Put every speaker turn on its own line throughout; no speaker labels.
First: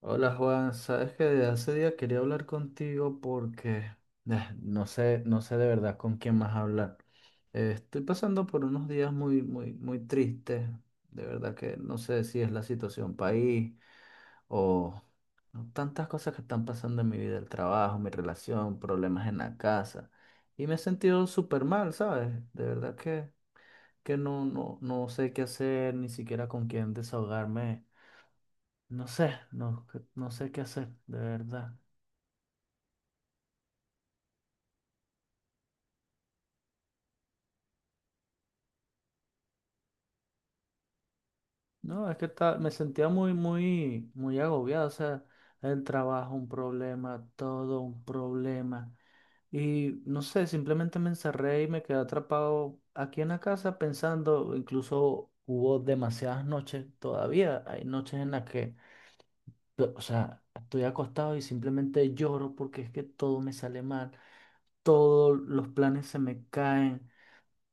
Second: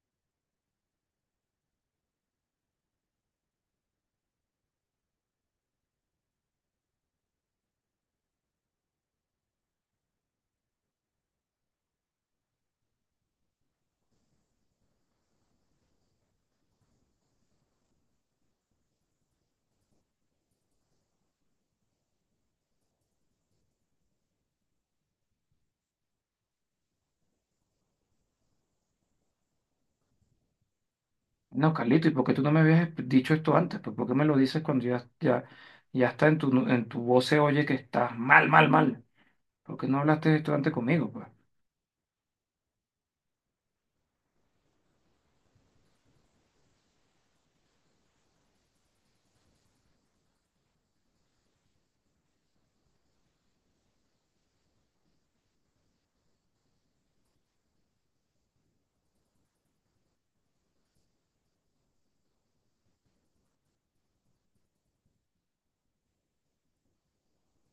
Hola Juan, sabes que desde hace día quería hablar contigo porque no sé, no sé de verdad con quién más hablar. Estoy pasando por unos días muy, muy, muy tristes. De verdad que no sé si es la situación país o ¿no? Tantas cosas que están pasando en mi vida, el trabajo, mi relación, problemas en la casa. Y me he sentido súper mal, ¿sabes? De verdad que no sé qué hacer, ni siquiera con quién desahogarme. No sé, no, no sé qué hacer, de
No,
verdad.
Carlito, ¿y por qué tú no me habías dicho esto antes? Pues, ¿por qué me lo dices cuando ya está en tu voz se oye que estás mal, mal, mal? ¿Por qué no hablaste de esto antes conmigo, pues?
No, es que me sentía muy, muy, muy agobiado. O sea, el trabajo, un problema, todo un problema. Y no sé, simplemente me encerré y me quedé atrapado aquí en la casa pensando, incluso hubo demasiadas noches, todavía hay noches en las que, o sea, estoy acostado y simplemente lloro porque es que todo me sale mal, todos los planes se me caen.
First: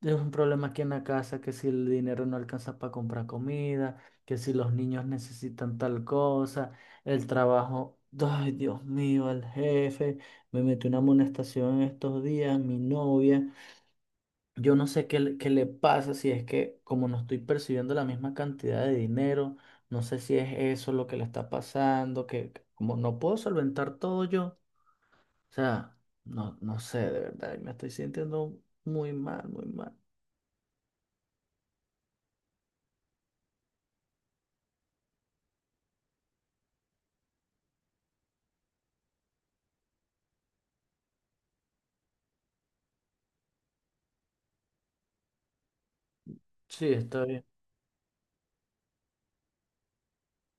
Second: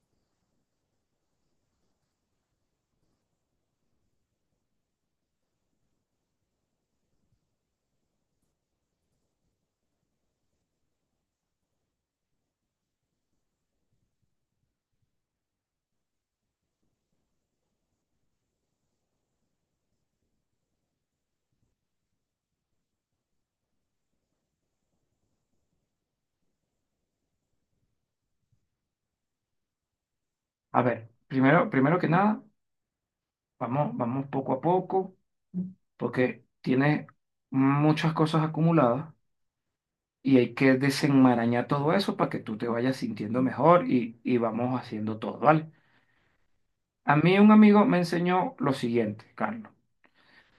Es un problema aquí en la casa, que si el dinero no alcanza para comprar comida, que si los niños necesitan tal cosa, el trabajo, ay Dios mío, el jefe, me metió una amonestación estos días, mi novia, yo no sé qué, qué le pasa, si es que como no estoy percibiendo la misma cantidad de dinero, no sé si es eso lo que le está pasando, que como no puedo solventar todo yo, o sea, no, no sé, de verdad, me estoy sintiendo muy mal, muy mal.
A ver, primero, primero que nada, vamos, vamos poco a poco, porque tienes muchas cosas acumuladas y hay que desenmarañar todo eso para que tú te vayas sintiendo mejor y vamos haciendo todo, ¿vale?
Sí,
A mí
estoy.
un amigo me enseñó lo siguiente, Carlos.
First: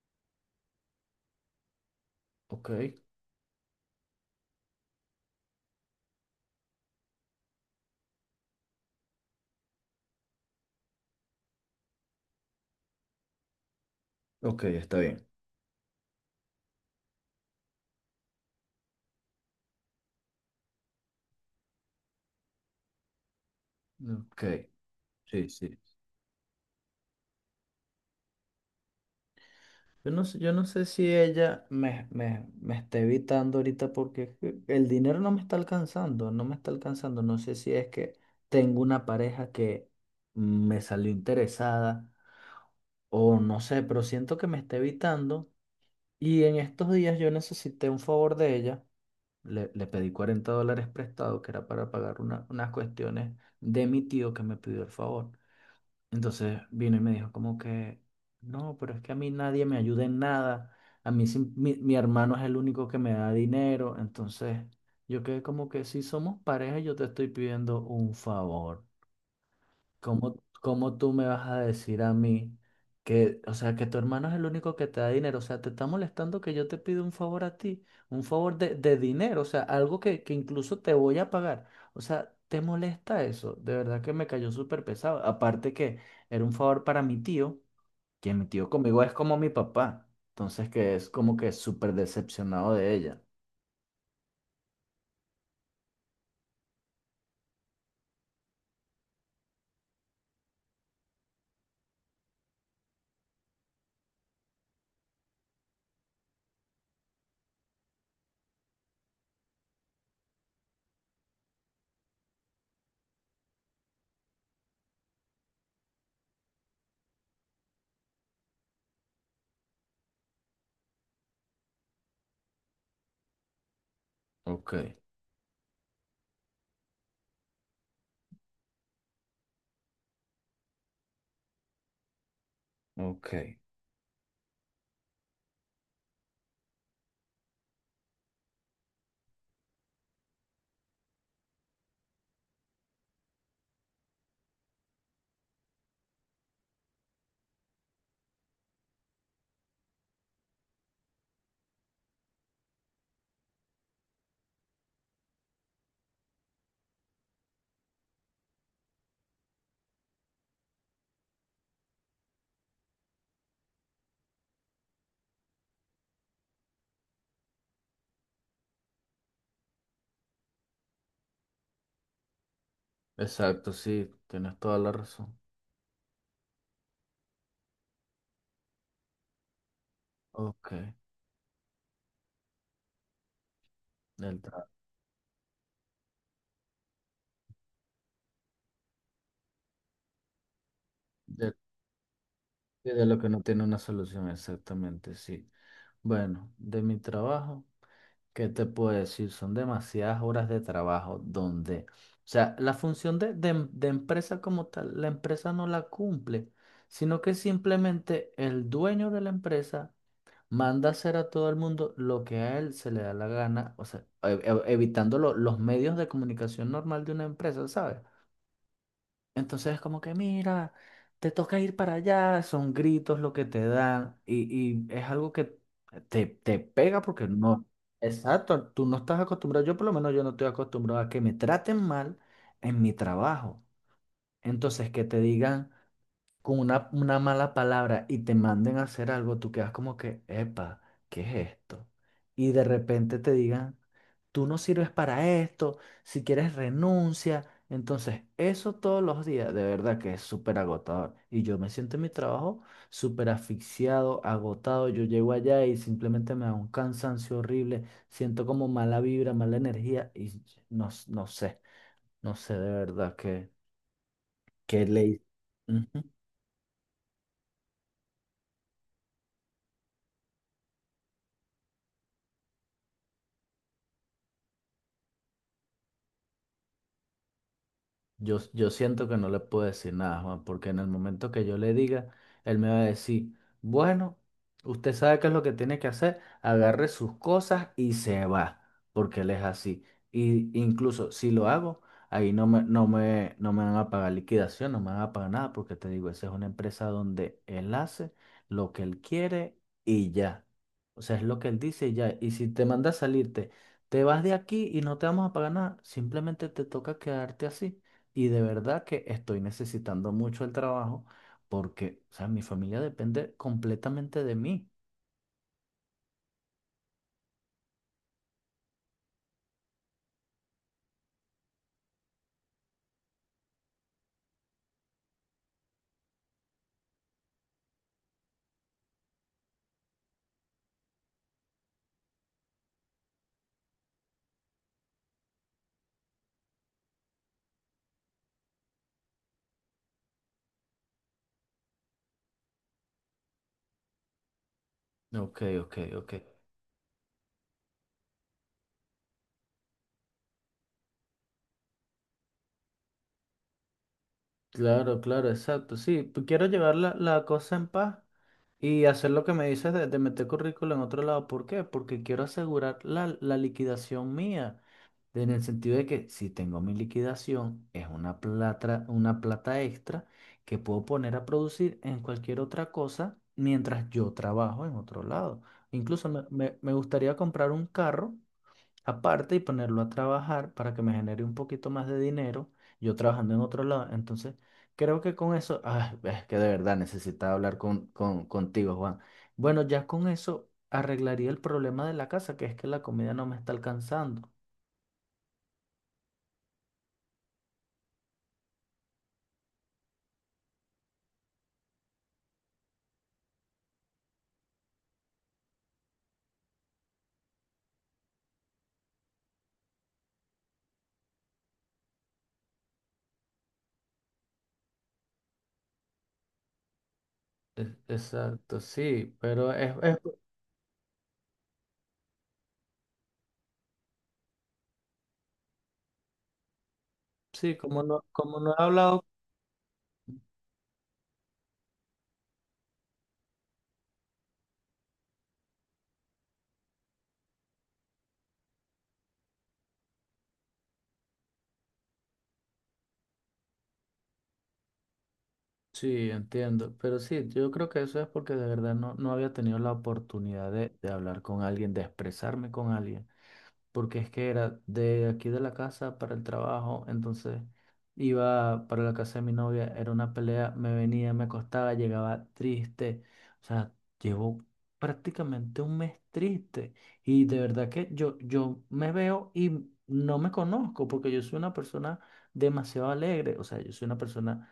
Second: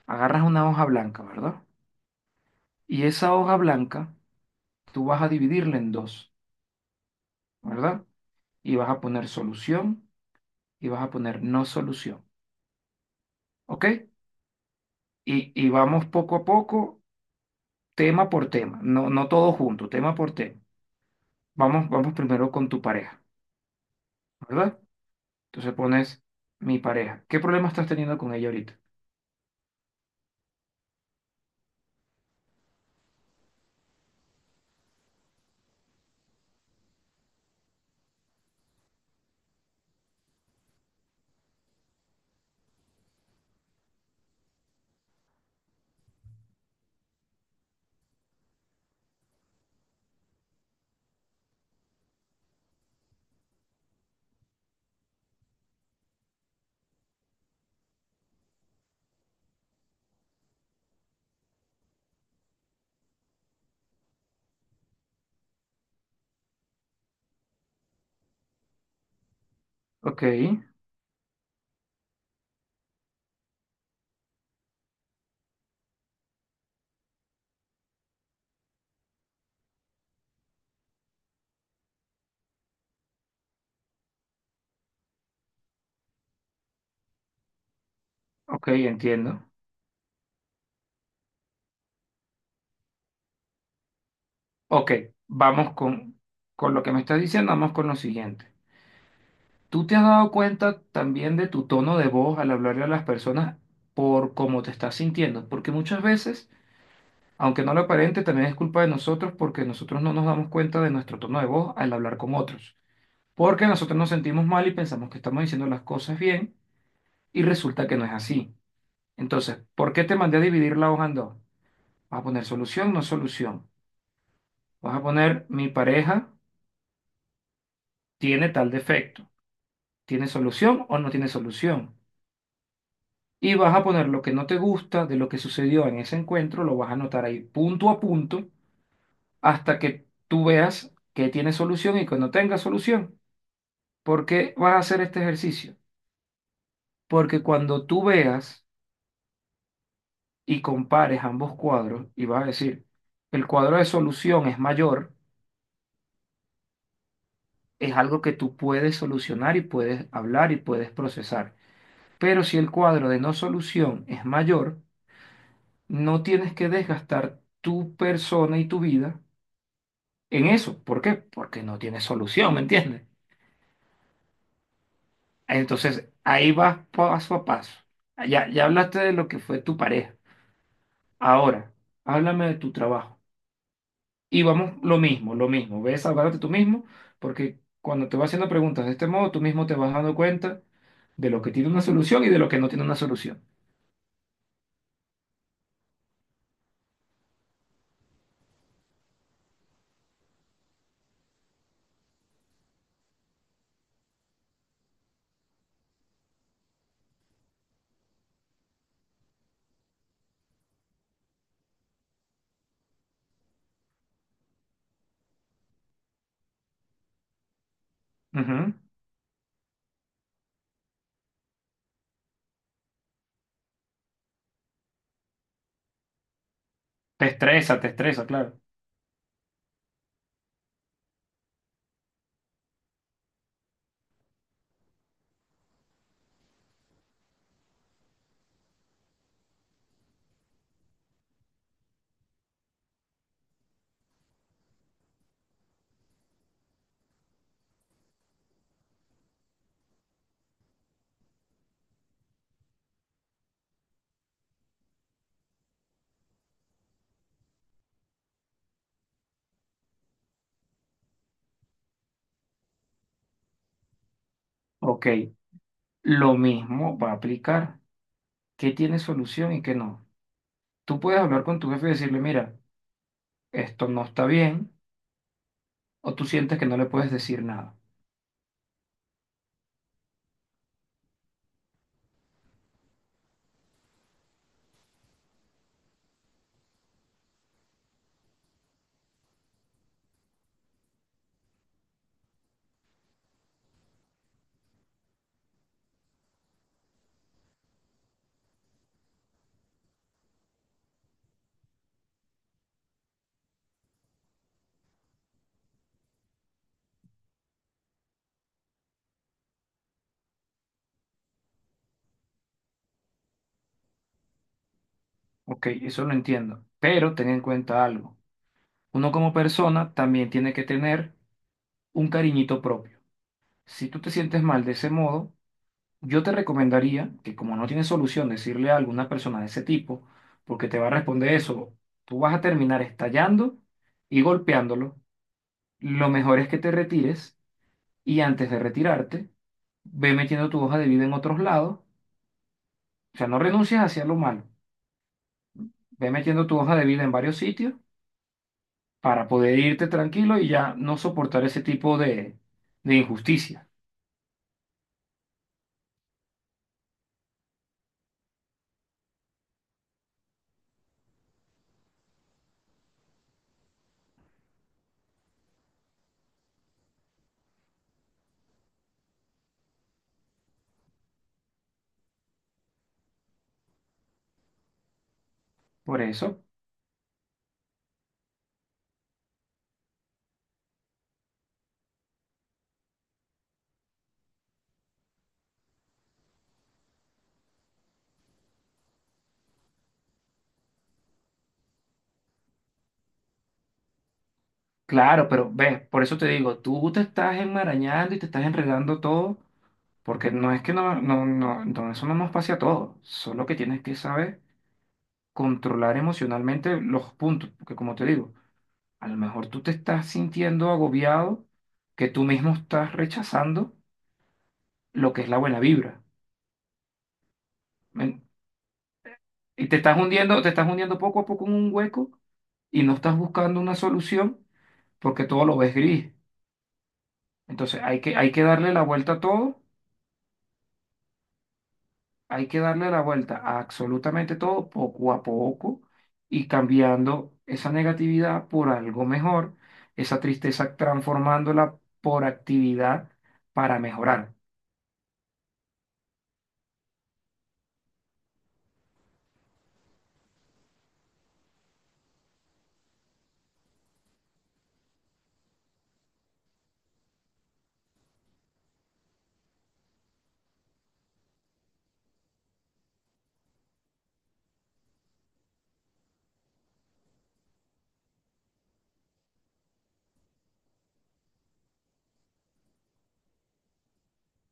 Agarras una hoja blanca, ¿verdad?
Ok,
Y esa hoja blanca tú vas a dividirla en dos, ¿verdad? Y vas a poner solución y vas a poner no solución, ¿ok?
ok, está bien.
Y vamos poco a poco, tema por tema, no, no todo junto, tema por tema. Vamos, vamos primero con tu pareja,
Ok,
¿verdad?
sí,
Entonces
sí.
pones mi pareja. ¿Qué problema estás teniendo con ella ahorita?
Yo no sé si ella me está evitando ahorita porque es que el dinero no me está alcanzando, no me está alcanzando. No sé si es que tengo una pareja que me salió interesada o no sé, pero siento que me está evitando. Y en estos días yo necesité un favor de ella. Le pedí $40 prestado, que era para pagar unas cuestiones de mi tío que me pidió el favor. Entonces vino y me dijo como que, no, pero es que a mí nadie me ayuda en nada, a mí mi hermano es el único que me da dinero, entonces yo quedé como que si somos pareja yo te estoy pidiendo un favor.
Ok,
¿Cómo, cómo tú me vas a decir a mí que, o sea, que tu hermano es el único que te da dinero? O sea, te está molestando que yo te pido un favor a ti, un favor de dinero, o sea, algo que incluso te voy a pagar. O sea, ¿te molesta eso? De verdad que me cayó súper pesado. Aparte que era un favor para mi tío, que mi
ok,
tío conmigo es como
entiendo.
mi papá. Entonces, que es como que súper decepcionado de ella.
Ok, vamos con lo que me estás diciendo, vamos con lo siguiente. ¿Tú te has dado cuenta también de tu tono de voz al hablarle a las personas por cómo te estás sintiendo? Porque muchas veces, aunque no lo aparente, también es culpa de nosotros porque nosotros no nos damos cuenta de nuestro tono de voz al hablar con otros. Porque nosotros nos sentimos mal y pensamos que estamos diciendo las cosas bien y resulta que no es así. Entonces, ¿por qué te mandé a dividir la hoja en dos? Vas a poner solución, no solución.
Ok,
Vas a poner mi pareja tiene tal defecto. ¿Tiene solución o no tiene solución?
ok.
Y vas a poner lo que no te gusta de lo que sucedió en ese encuentro, lo vas a anotar ahí punto a punto hasta que tú veas que tiene solución y que no tenga solución. ¿Por qué vas a hacer este ejercicio? Porque cuando tú veas y compares ambos cuadros y vas a decir, el cuadro de solución es mayor, es algo que tú puedes solucionar y puedes hablar y puedes procesar. Pero si el cuadro de no solución es mayor, no tienes que desgastar tu persona y tu vida en eso. ¿Por qué? Porque no tiene solución, ¿me entiendes?
Exacto, sí, tienes toda la razón.
Entonces, ahí vas paso a paso. Ya, ya hablaste de lo que fue tu pareja.
Ok,
Ahora, háblame de tu trabajo.
del
Y
trato.
vamos, lo mismo, lo mismo. Ves, háblate tú mismo, porque cuando te vas haciendo preguntas de este modo, tú mismo te vas dando cuenta de lo que tiene una solución y de lo que no tiene
Sí,
una
de lo que no
solución.
tiene una solución, exactamente, sí. Bueno, de mi trabajo, ¿qué te puedo decir? Son demasiadas horas de trabajo donde, o sea, la función de empresa como tal, la empresa no la cumple, sino que simplemente el dueño de la empresa manda hacer a todo el mundo lo que a él se le da la gana, o sea, evitando los medios de comunicación normal de una empresa, ¿sabes?
Ujú.
Entonces es como que, mira, te toca ir para allá, son gritos lo que te dan y es algo que te pega porque no,
Te estresa, claro.
exacto, tú no estás acostumbrado, yo por lo menos yo no estoy acostumbrado a que me traten mal en mi trabajo. Entonces que te digan con una mala palabra y te manden a hacer algo, tú quedas como que, epa, ¿qué es esto? Y de repente te digan, tú no sirves para esto, si quieres renuncia. Entonces, eso todos los días, de verdad que es súper agotador. Y yo me siento en mi trabajo súper asfixiado, agotado. Yo llego allá y simplemente me da un cansancio horrible, siento como mala vibra, mala energía y no, no sé, no sé de verdad qué, qué
Ok,
ley.
lo mismo va a aplicar. ¿Qué tiene solución y qué no? Tú puedes hablar con tu jefe y decirle, mira, esto no está bien o tú sientes que no le puedes decir nada.
Yo siento que no le puedo decir nada, Juan, porque en el momento que yo le diga, él me va a decir, bueno, usted sabe qué es lo que tiene que hacer, agarre sus cosas y se va, porque él es así. Y incluso si lo hago, ahí no me van a pagar liquidación, no me van a pagar nada, porque te digo, esa es una empresa donde él hace lo que él quiere y ya. O sea, es lo que él dice y ya. Y si te manda a salirte, te vas de aquí y no te vamos a pagar nada, simplemente te toca quedarte así. Y de verdad que estoy necesitando mucho el trabajo porque, o sea, mi familia depende completamente de mí.
Ok, eso lo entiendo, pero ten en cuenta algo. Uno como persona también tiene que tener un cariñito propio. Si tú te sientes mal de ese modo, yo te recomendaría que como no tienes solución decirle a alguna persona de ese tipo, porque te va a responder eso, tú vas a terminar estallando y golpeándolo. Lo mejor es que te retires y antes de retirarte, ve metiendo tu hoja de vida en otros lados. O sea, no renuncies hacia lo malo.
Ok, ok,
Ve
ok.
metiendo tu hoja de vida en varios sitios para poder irte tranquilo y ya no soportar ese tipo de injusticia.
Claro, claro, exacto. Sí, pues quiero llevar la cosa en paz y hacer lo que me dices de meter currículo en otro lado. ¿Por qué? Porque quiero asegurar la liquidación mía. En el sentido de que si tengo mi liquidación, es una plata extra que puedo poner a producir en cualquier otra cosa mientras yo trabajo en otro lado.
Por
Incluso
eso,
me gustaría comprar un carro aparte y ponerlo a trabajar para que me genere un poquito más de dinero, yo trabajando en otro lado. Entonces, creo que con eso, ay es que de verdad necesitaba hablar contigo, Juan. Bueno, ya con eso arreglaría el problema de la casa, que es que la comida no me está alcanzando.
claro, pero ves, por eso te digo, tú te estás enmarañando y te estás enredando todo, porque no es que no, eso no nos pase a todos, solo que tienes que saber controlar emocionalmente los puntos, porque como te digo, a lo mejor tú te estás sintiendo agobiado, que tú mismo estás rechazando lo que es la buena vibra. ¿Me-
Exacto, sí, pero
Y te estás hundiendo poco a poco en un hueco y no estás buscando una solución porque todo lo ves gris.
sí,
Entonces hay que, hay
como
que
no he
darle la
hablado,
vuelta a todo, hay que darle la vuelta a absolutamente todo poco a poco y cambiando esa negatividad por algo mejor, esa tristeza transformándola por actividad para mejorar.
sí, entiendo, pero sí, yo creo que eso es porque de verdad no, no había tenido la oportunidad de hablar con alguien, de expresarme con alguien. Porque es que era de aquí de la casa para el trabajo, entonces iba para la casa de mi novia, era una pelea, me venía, me acostaba, llegaba triste, o sea, llevo prácticamente un mes triste y de verdad que yo me veo y no me conozco porque yo soy una persona demasiado alegre, o sea, yo soy una persona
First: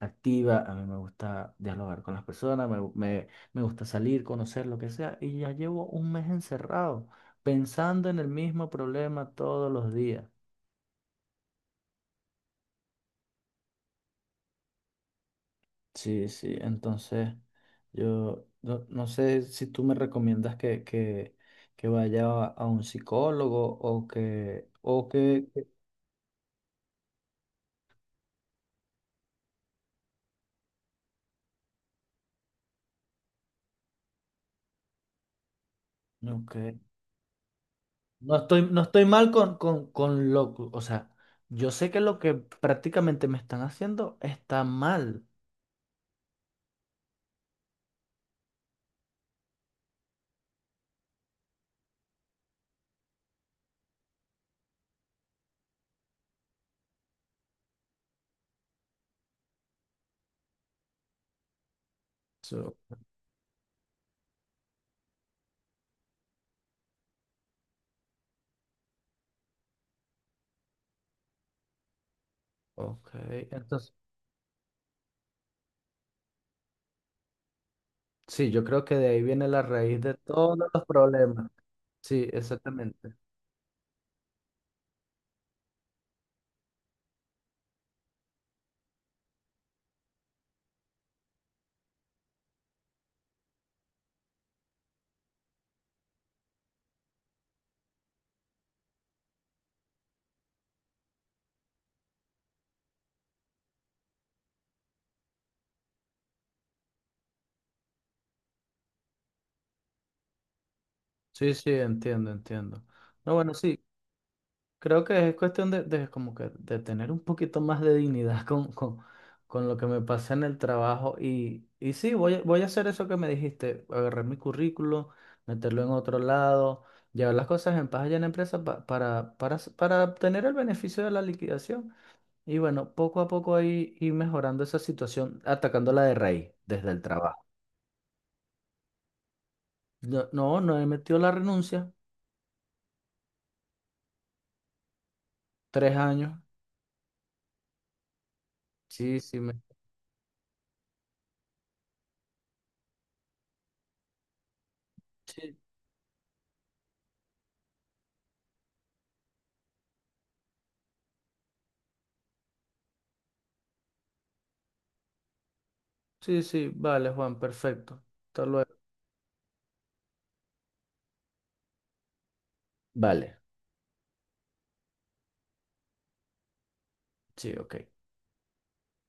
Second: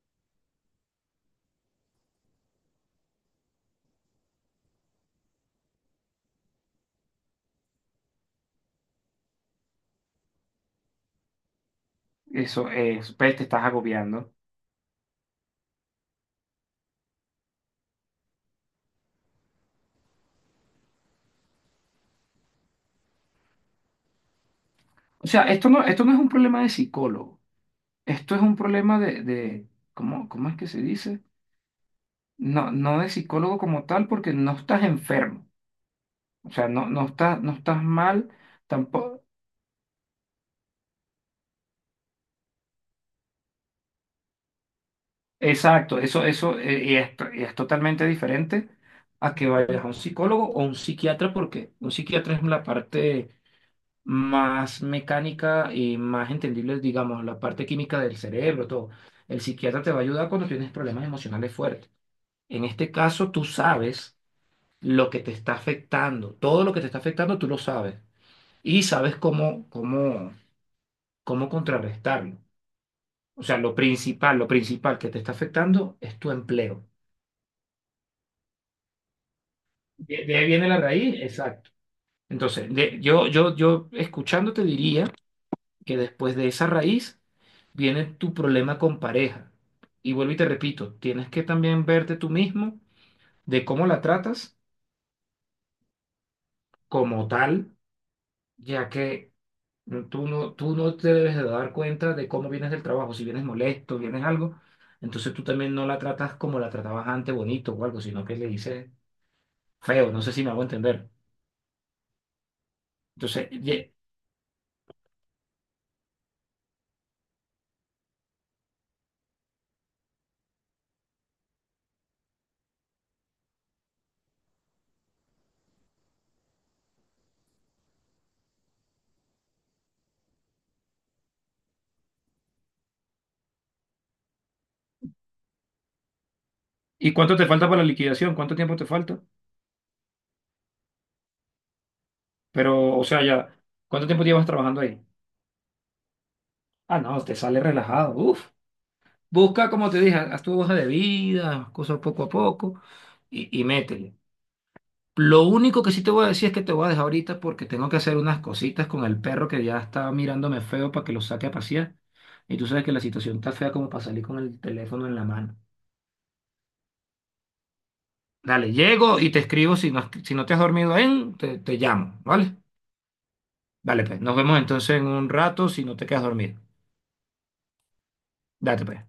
activa, a mí me gusta dialogar con las personas, me gusta salir, conocer lo que sea, y ya llevo un mes encerrado, pensando en el mismo problema todos los días.
Eso es, ves, te estás agobiando.
Sí, sí, entonces yo no, no sé si tú me recomiendas que vaya a un psicólogo o
O sea,
que,
esto no es un problema de psicólogo, esto es un problema de ¿cómo, cómo es que se dice? No, no de psicólogo como tal, porque no estás enfermo,
no,
o sea, no estás mal
no estoy, no estoy
tampoco.
mal con lo, o sea, yo sé que lo que prácticamente me están haciendo está mal.
Exacto, eso, y es, y es totalmente diferente a que vayas a un psicólogo o un psiquiatra, porque un psiquiatra es la parte más mecánica y más entendible, digamos, la parte química del cerebro, todo. El psiquiatra te va a ayudar cuando tienes problemas emocionales fuertes. En este caso, tú sabes lo que te está afectando, todo lo que te está afectando, tú lo sabes y sabes cómo, cómo cómo contrarrestarlo.
Ok,
O sea,
entonces,
lo principal que te está afectando es tu empleo.
sí, yo creo que de ahí viene la raíz de
De ahí
todos
viene la
los
raíz,
problemas.
exacto.
Sí,
Entonces, de-
exactamente.
yo, yo, yo escuchándote diría que después de esa raíz viene tu problema con pareja. Y vuelvo y te repito, tienes que también verte tú mismo de cómo la tratas como tal, ya que no, tú tú no te debes de dar cuenta de cómo vienes del trabajo. Si vienes molesto, vienes algo, entonces tú también no la tratas como la tratabas antes, bonito o algo, sino que le dices feo. No sé si me hago entender.
Sí, sí, entiendo, entiendo. No,
Entonces,
bueno, sí, creo que es cuestión de como que de tener un poquito más de dignidad con lo que me pasa en el trabajo. Y sí, voy a hacer eso que me dijiste, agarrar mi currículo, meterlo en otro lado, llevar las cosas en paz allá en la empresa para obtener el beneficio de la liquidación. Y bueno, poco a poco ahí ir mejorando esa situación, atacándola de raíz, desde el
¿y cuánto
trabajo.
te falta para la liquidación? ¿Cuánto tiempo te falta?
No, no, no he metido la renuncia.
Pero, o sea, ya, ¿cuánto tiempo llevas trabajando ahí?
3 años.
Ah, no, te sale relajado. Uf.
Sí, sí, me...
Busca, como te dije, haz tu hoja de vida, cosas poco a poco y métele. Lo
sí,
único que sí te voy a decir es que te voy a dejar ahorita porque tengo que hacer unas cositas con el perro que ya está mirándome feo para que lo saque a pasear. Y tú sabes que la situación está fea como para salir con el teléfono en la mano.
sí, sí, vale, Juan, perfecto. Hasta
Dale,
luego.
llego y te escribo. Si no, si no te has dormido en, te llamo, ¿vale?
Vale,
Dale, pues. Nos vemos entonces en un rato si no te quedas dormido.
sí, ok.
Date, pues.